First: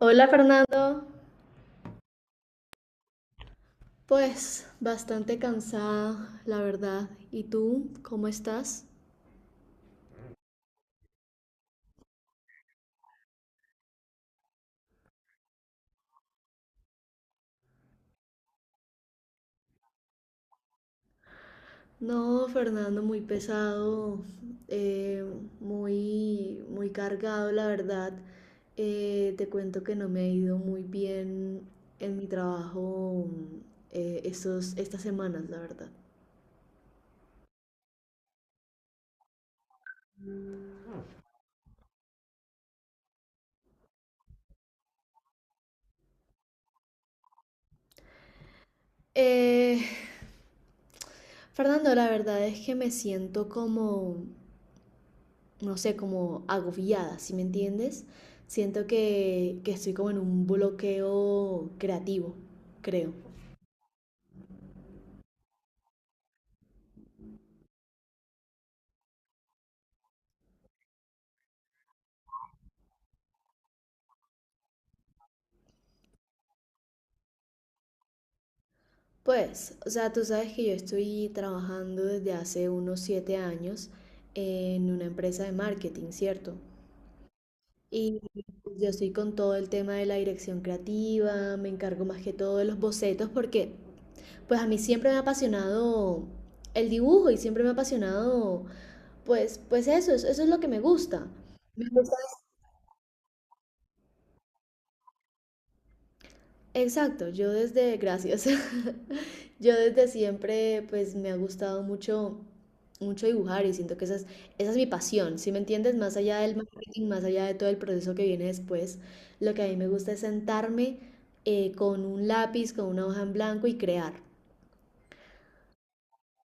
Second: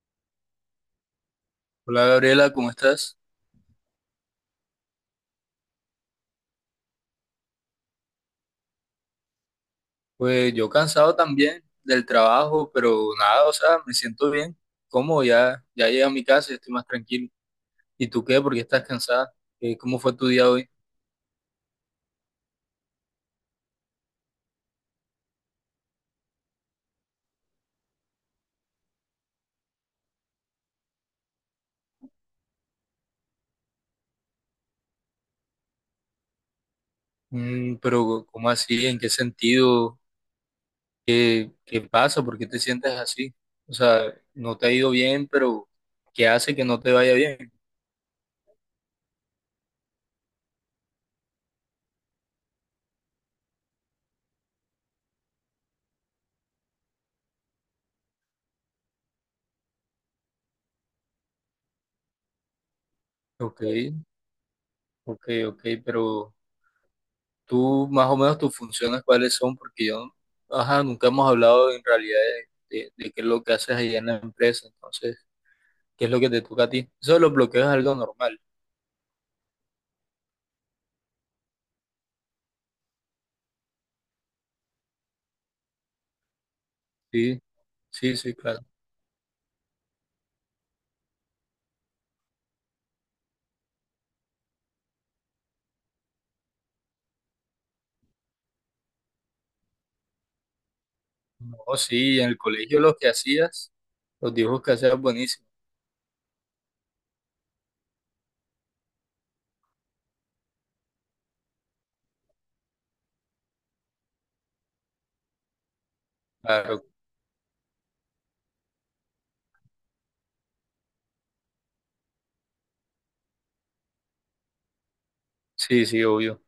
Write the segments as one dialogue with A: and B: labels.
A: Hola, Fernando.
B: Hola Gabriela, ¿cómo estás?
A: Pues bastante cansada, la verdad. ¿Y tú, cómo estás?
B: Pues yo cansado también del trabajo, pero nada, o sea, me siento bien. ¿Cómo? Ya llegué a mi casa y estoy más tranquilo. ¿Y tú qué? ¿Por qué estás cansada? ¿Cómo fue tu día hoy?
A: No, Fernando, muy pesado, eh, muy, muy cargado, la verdad. Te cuento que no me ha ido muy bien en mi trabajo estas semanas, la verdad.
B: Mm, pero ¿cómo así? ¿En qué sentido? ¿Qué pasa? ¿Por qué te sientes así? O sea, no te ha ido bien, pero ¿qué hace que no te vaya bien?
A: Eh, Fernando, la verdad es que me siento como, no sé, como agobiada, ¿sí me entiendes? Siento que estoy como en un bloqueo creativo, creo.
B: Ok, ok, ok, pero tú más o menos tus funciones cuáles son, porque yo, ajá, nunca hemos hablado en realidad de qué es lo que haces allá en la empresa, entonces, ¿qué es lo que te toca a ti? Eso de los bloqueos es algo normal.
A: Pues, o sea, tú sabes que yo estoy trabajando desde hace unos 7 años en una empresa de marketing, ¿cierto?
B: Sí, sí,
A: Y
B: sí, claro.
A: pues yo estoy con todo el tema de la dirección creativa, me encargo más que todo de los bocetos, porque pues a mí siempre me ha apasionado el dibujo y siempre me ha apasionado, pues eso, eso es lo que me gusta.
B: No, sí, en el colegio los dibujos que hacías buenísimo.
A: Exacto, yo desde, gracias, yo desde siempre pues me ha gustado mucho, mucho dibujar, y siento que esa es mi pasión. ¿Sí me entiendes? Más allá del
B: Claro,
A: marketing, más allá de todo el proceso que viene después, lo que a mí me gusta es sentarme, con un lápiz, con una hoja en blanco, y crear.
B: sí, sí, obvio.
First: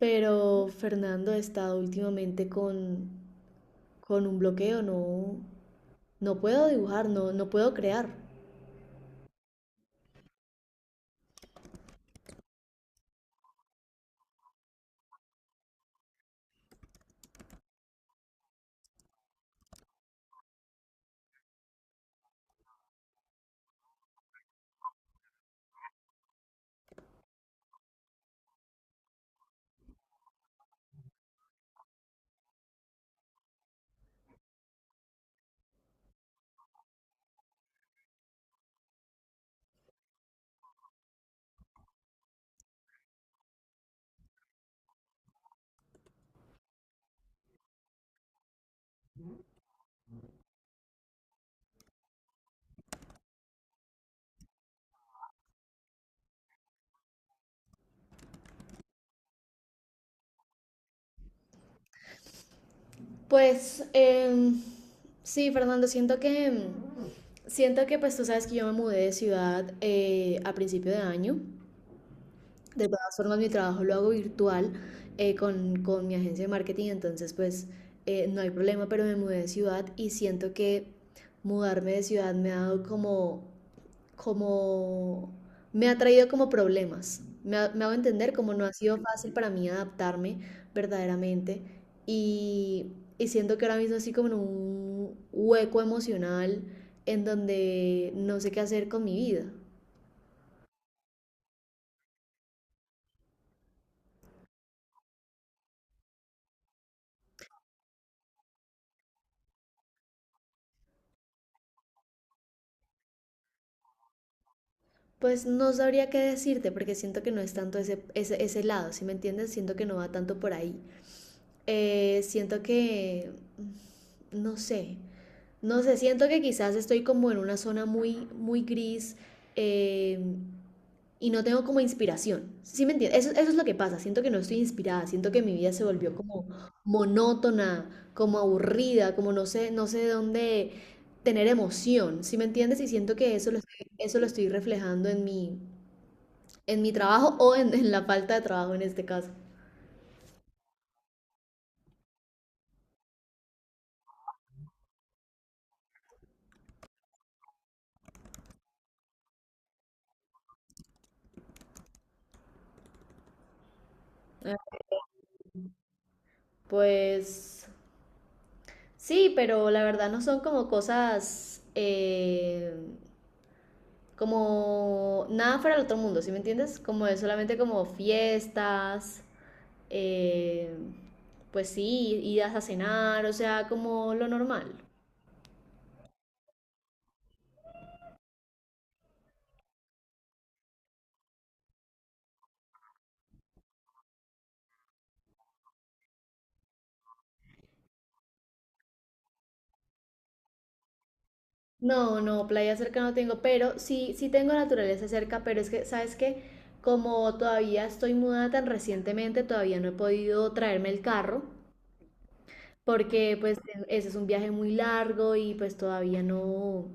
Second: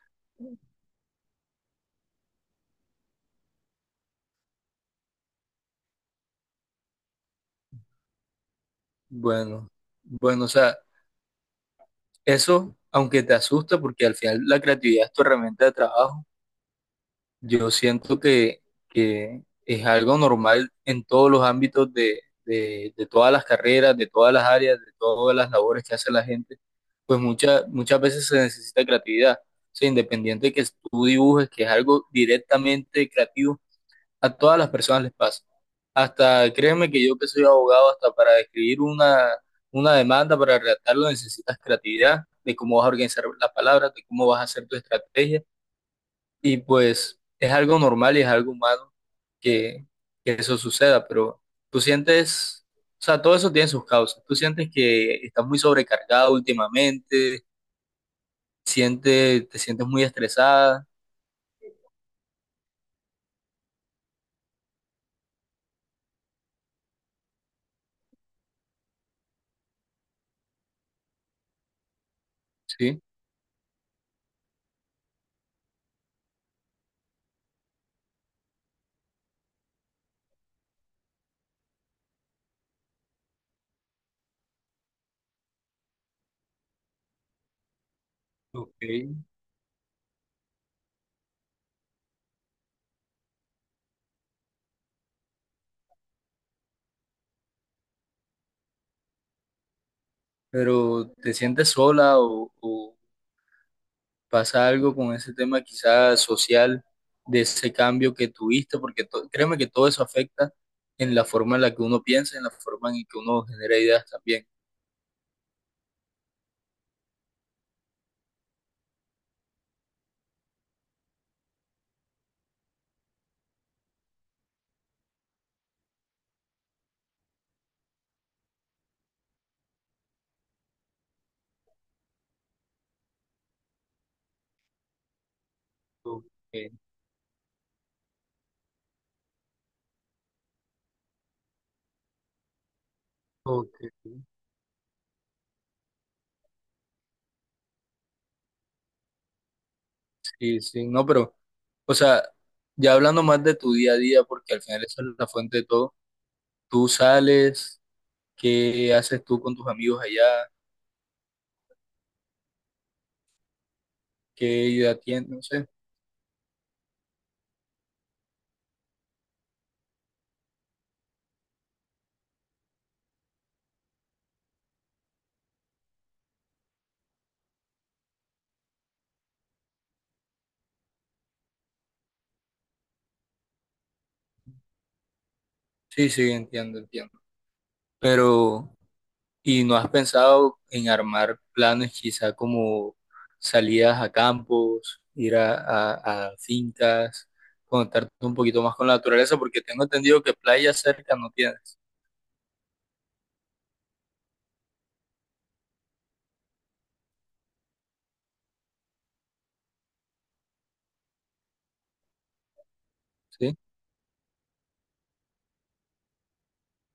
A: Pero, Fernando, he estado últimamente con un bloqueo, no, no puedo dibujar, no, no puedo crear.
B: Bueno, bueno, o sea, eso, aunque te asusta, porque al final la creatividad es tu herramienta de trabajo. Yo siento que es algo normal en todos los ámbitos de todas las carreras, de todas las áreas, de todas las labores que hace la gente, pues muchas muchas veces se necesita creatividad. O sea, independiente de que tú dibujes, que es algo directamente creativo, a todas las personas les pasa. Hasta, créeme que yo que soy abogado, hasta para escribir una demanda, para redactarlo, necesitas creatividad de cómo vas a organizar las palabras, de cómo vas a hacer tu estrategia, y pues es algo normal y es algo humano que, que eso suceda. Pero tú sientes, o sea, todo eso tiene sus causas. Tú sientes que estás muy sobrecargado últimamente, siente te sientes muy estresada,
A: Pues sí, Fernando, siento que siento que pues tú sabes que yo me mudé de ciudad a principio de año. De
B: ¿sí?
A: todas formas, mi trabajo lo hago virtual, con mi agencia de marketing, entonces pues no hay problema, pero me mudé de ciudad y siento que mudarme de ciudad me ha dado como, como me ha traído como problemas. Me hago entender, como no ha
B: Ok.
A: sido fácil para mí adaptarme verdaderamente, y, y siento que ahora mismo así como en un hueco emocional, en donde no sé qué hacer con mi vida.
B: Pero te sientes sola o pasa algo con ese tema quizás social de ese cambio que tuviste, porque to- créeme que todo eso afecta en la forma en la que uno piensa, en la forma en que uno genera ideas también.
A: Pues no sabría qué decirte, porque siento que no es tanto ese lado, ¿si me entiendes? Siento que no va tanto por ahí. Siento que, no sé, no sé, siento que quizás estoy como en una zona muy, muy gris, eh, y no tengo como inspiración. ¿Sí me entiendes? Eso es lo que pasa. Siento que no estoy inspirada. Siento que mi vida se volvió
B: Ok,
A: como monótona, como aburrida, como no sé, no sé de dónde tener emoción. ¿Sí me entiendes? Y siento que
B: ok.
A: eso lo estoy reflejando en mi trabajo, o en la falta de trabajo en este caso.
B: Sí, sí, no, pero, o sea, ya hablando más de tu día a día, porque al final esa es la fuente de todo, tú sales, ¿qué haces tú con tus amigos allá? ¿Qué
A: Ah,
B: idea tienes? No sé.
A: pues sí, pero la verdad no son como cosas, como nada fuera del otro mundo, ¿sí me entiendes? Como es solamente como fiestas, eh, pues sí, idas a cenar, o sea, como lo normal.
B: Sí, sí, entiendo, entiendo. Pero, ¿y no has pensado en armar planes quizá como salidas a campos, ir a fincas, conectarte un poquito más con la naturaleza? Porque tengo entendido que playa cerca no tienes,
A: No, no, playa cerca no tengo, pero sí, sí tengo naturaleza cerca, pero es que, ¿sabes qué? Como todavía estoy mudada tan recientemente, todavía no he podido traerme el carro. Porque
B: ¿sí?
A: pues ese es un viaje muy largo y pues todavía no,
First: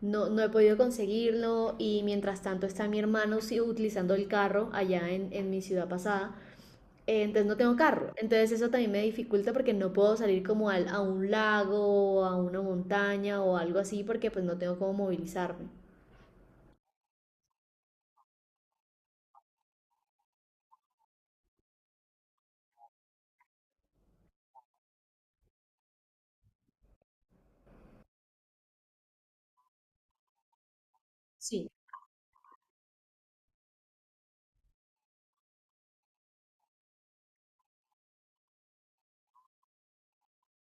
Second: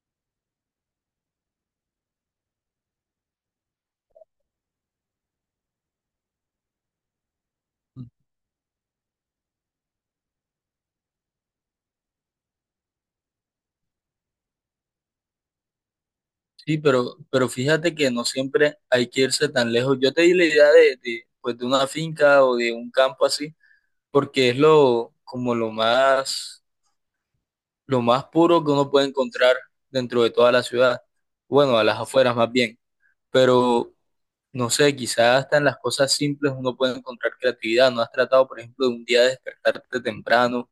A: no, no he podido conseguirlo, y mientras tanto está mi hermano sí, utilizando el carro allá en mi ciudad pasada. Entonces no tengo carro, entonces eso también me dificulta porque no puedo salir como a un lago o a una montaña o algo así, porque pues no tengo cómo movilizarme.
B: Sí, pero fíjate que no siempre hay que irse tan lejos. Yo te di la idea de, pues, de una finca o de un campo así, porque es lo, como lo más puro que uno puede encontrar dentro de toda la ciudad.
A: Sí.
B: Bueno, a las afueras más bien. Pero, no sé, quizás hasta en las cosas simples uno puede encontrar creatividad. ¿No has tratado, por ejemplo, de un día despertarte temprano?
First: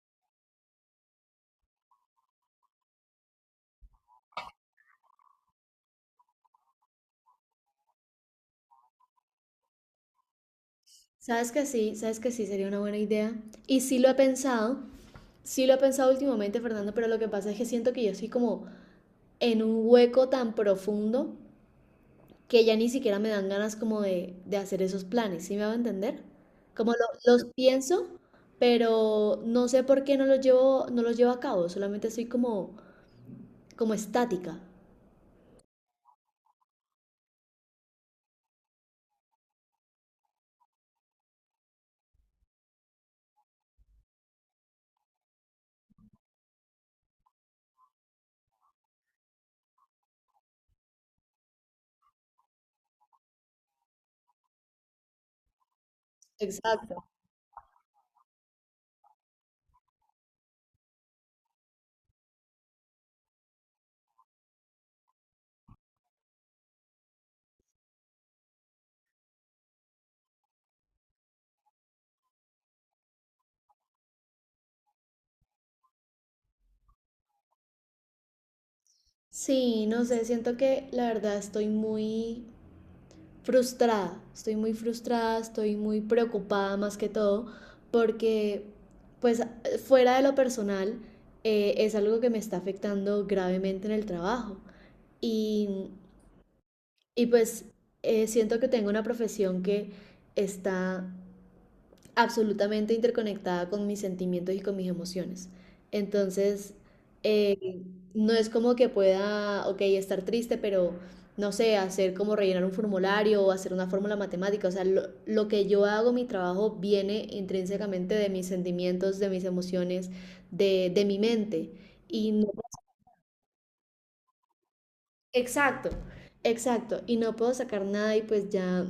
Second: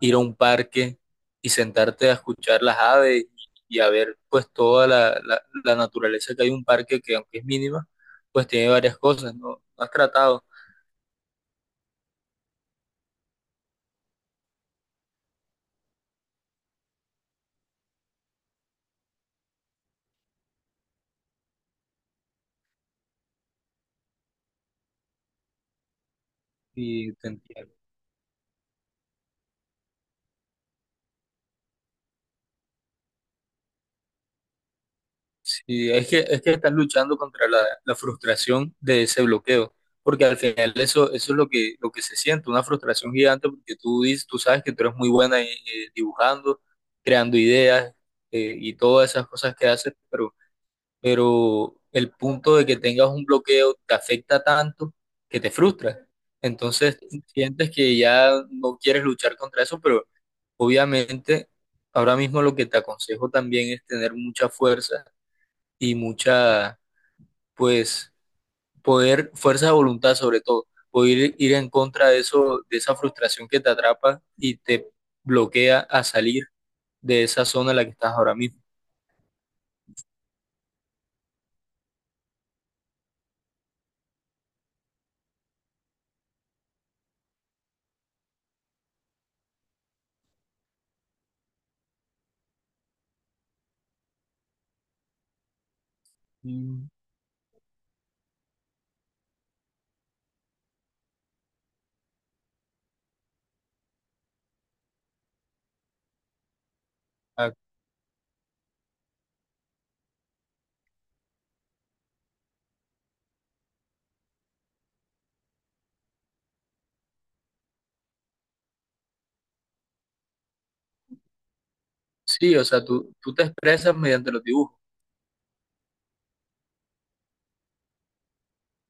B: Ir a un parque y sentarte a escuchar las aves y a ver pues toda la naturaleza que hay en un parque que aunque es mínima, pues tiene varias cosas, ¿no? No has tratado
A: Sabes que sí, sabes que sí sería una buena idea. Y sí lo he pensado, sí lo he pensado últimamente, Fernando, pero lo que pasa es que siento que yo soy como en un hueco tan profundo que ya ni siquiera me dan ganas como de hacer esos planes, ¿sí me va a entender? Como
B: y te
A: los
B: entiendo.
A: pienso, pero no sé por qué no los llevo, no los llevo a cabo, solamente estoy como, como estática.
B: Sí, es que estás luchando contra la frustración de ese bloqueo, porque al final eso, eso es lo que se siente, una frustración gigante porque tú, dices, tú sabes que tú eres muy buena dibujando, creando ideas, y todas esas cosas que haces, pero el punto de que tengas un bloqueo te afecta tanto que te frustra. Entonces
A: Exacto.
B: sientes que ya no quieres luchar contra eso, pero obviamente ahora mismo lo que te aconsejo también es tener mucha fuerza y mucha, pues, poder, fuerza de voluntad sobre todo, poder ir en contra de eso, de esa frustración que te atrapa y te bloquea a salir de esa zona en la que estás ahora mismo.
A: Sí, no sé, siento que la verdad estoy muy frustrada, estoy muy frustrada, estoy muy preocupada más que todo, porque pues fuera de lo personal, es algo que me está afectando gravemente en el trabajo. Y,
B: Mm,
A: y pues siento que tengo una profesión que está absolutamente interconectada con mis sentimientos y con mis emociones. Entonces,
B: ah,
A: eh, no es como que pueda, ok, estar triste, pero no sé, hacer como rellenar un formulario o hacer una fórmula matemática. O sea, lo que yo hago, mi trabajo, viene intrínsecamente de mis sentimientos, de mis emociones, de mi mente. Y no.
B: sí, o sea, tú te expresas mediante los dibujos.
A: Exacto, exacto. Y no puedo sacar nada, y pues ya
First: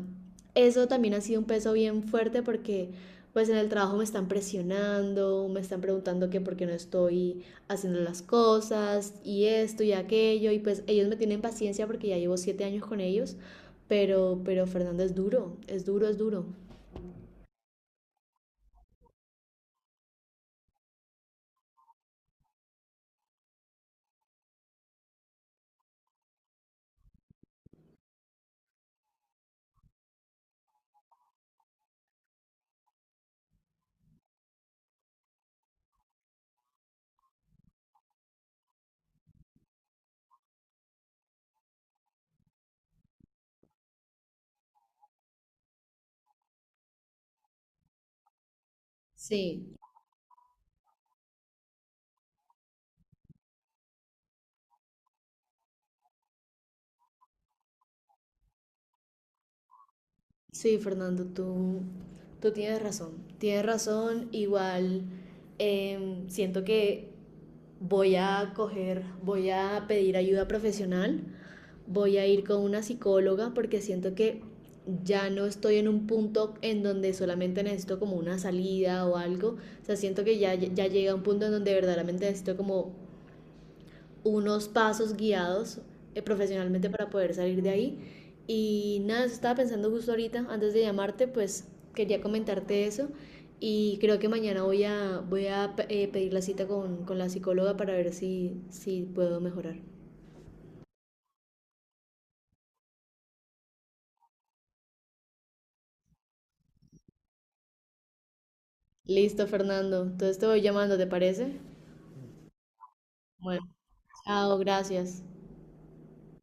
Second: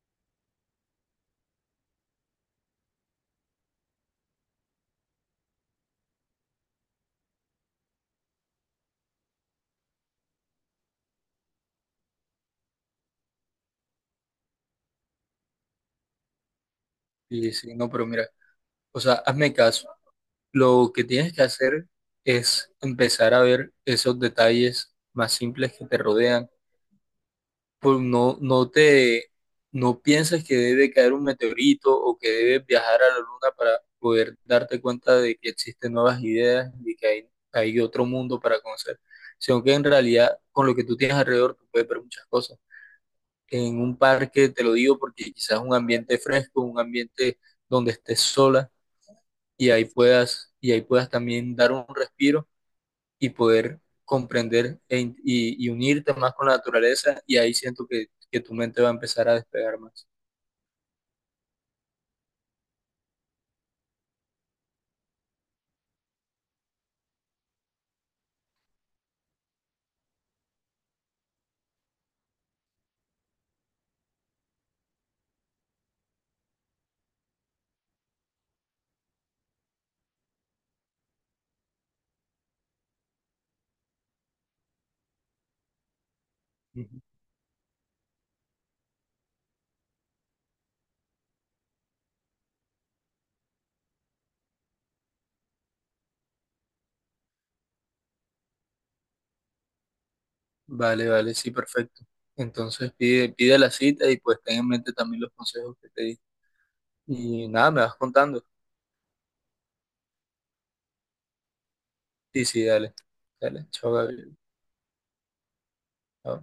A: eso también ha sido un peso bien fuerte, porque pues en el trabajo me están presionando, me están preguntando que por qué no estoy haciendo las cosas y esto y aquello, y pues ellos me tienen paciencia porque ya llevo 7 años con ellos, pero, Fernando, es duro, es duro, es duro.
B: Sí, sí, no, pero mira, o sea, hazme caso. Lo que tienes que hacer es empezar a ver esos detalles más simples que te rodean. Pues no, no te, no pienses que debe caer un meteorito o que debes viajar a la luna para poder darte cuenta de que existen nuevas ideas y que hay otro mundo para conocer, sino que en realidad con lo que tú tienes alrededor tú puedes ver muchas cosas. En un parque, te lo digo porque quizás un ambiente fresco, un ambiente donde estés sola
A: Sí,
B: y ahí puedas también dar un respiro y poder comprender e in- y unirte más con la naturaleza y ahí siento que tu mente va a empezar a despegar más.
A: sí, Fernando, tú tienes razón. Tienes razón, igual siento que voy a coger, voy a pedir ayuda profesional, voy a ir con una psicóloga porque siento que ya no estoy en un punto en donde solamente necesito como una salida o algo. O sea, siento que ya, ya llega un punto en donde verdaderamente necesito como unos pasos guiados, profesionalmente,
B: Ujú.
A: para poder salir de ahí. Y nada, eso estaba pensando justo ahorita, antes de llamarte, pues quería comentarte eso. Y creo que mañana voy a, voy a pedir la cita con la psicóloga, para ver si, si puedo mejorar.
B: Vale, vale, sí, perfecto. Entonces pide, pide la cita y pues ten en mente también los consejos que te di. Y nada, me vas contando.
A: Listo, Fernando. Entonces te voy llamando, ¿te parece?
B: Sí, sí, dale.
A: Bueno,
B: Dale, chao, Gabriel.
A: chao, gracias.
B: Chao.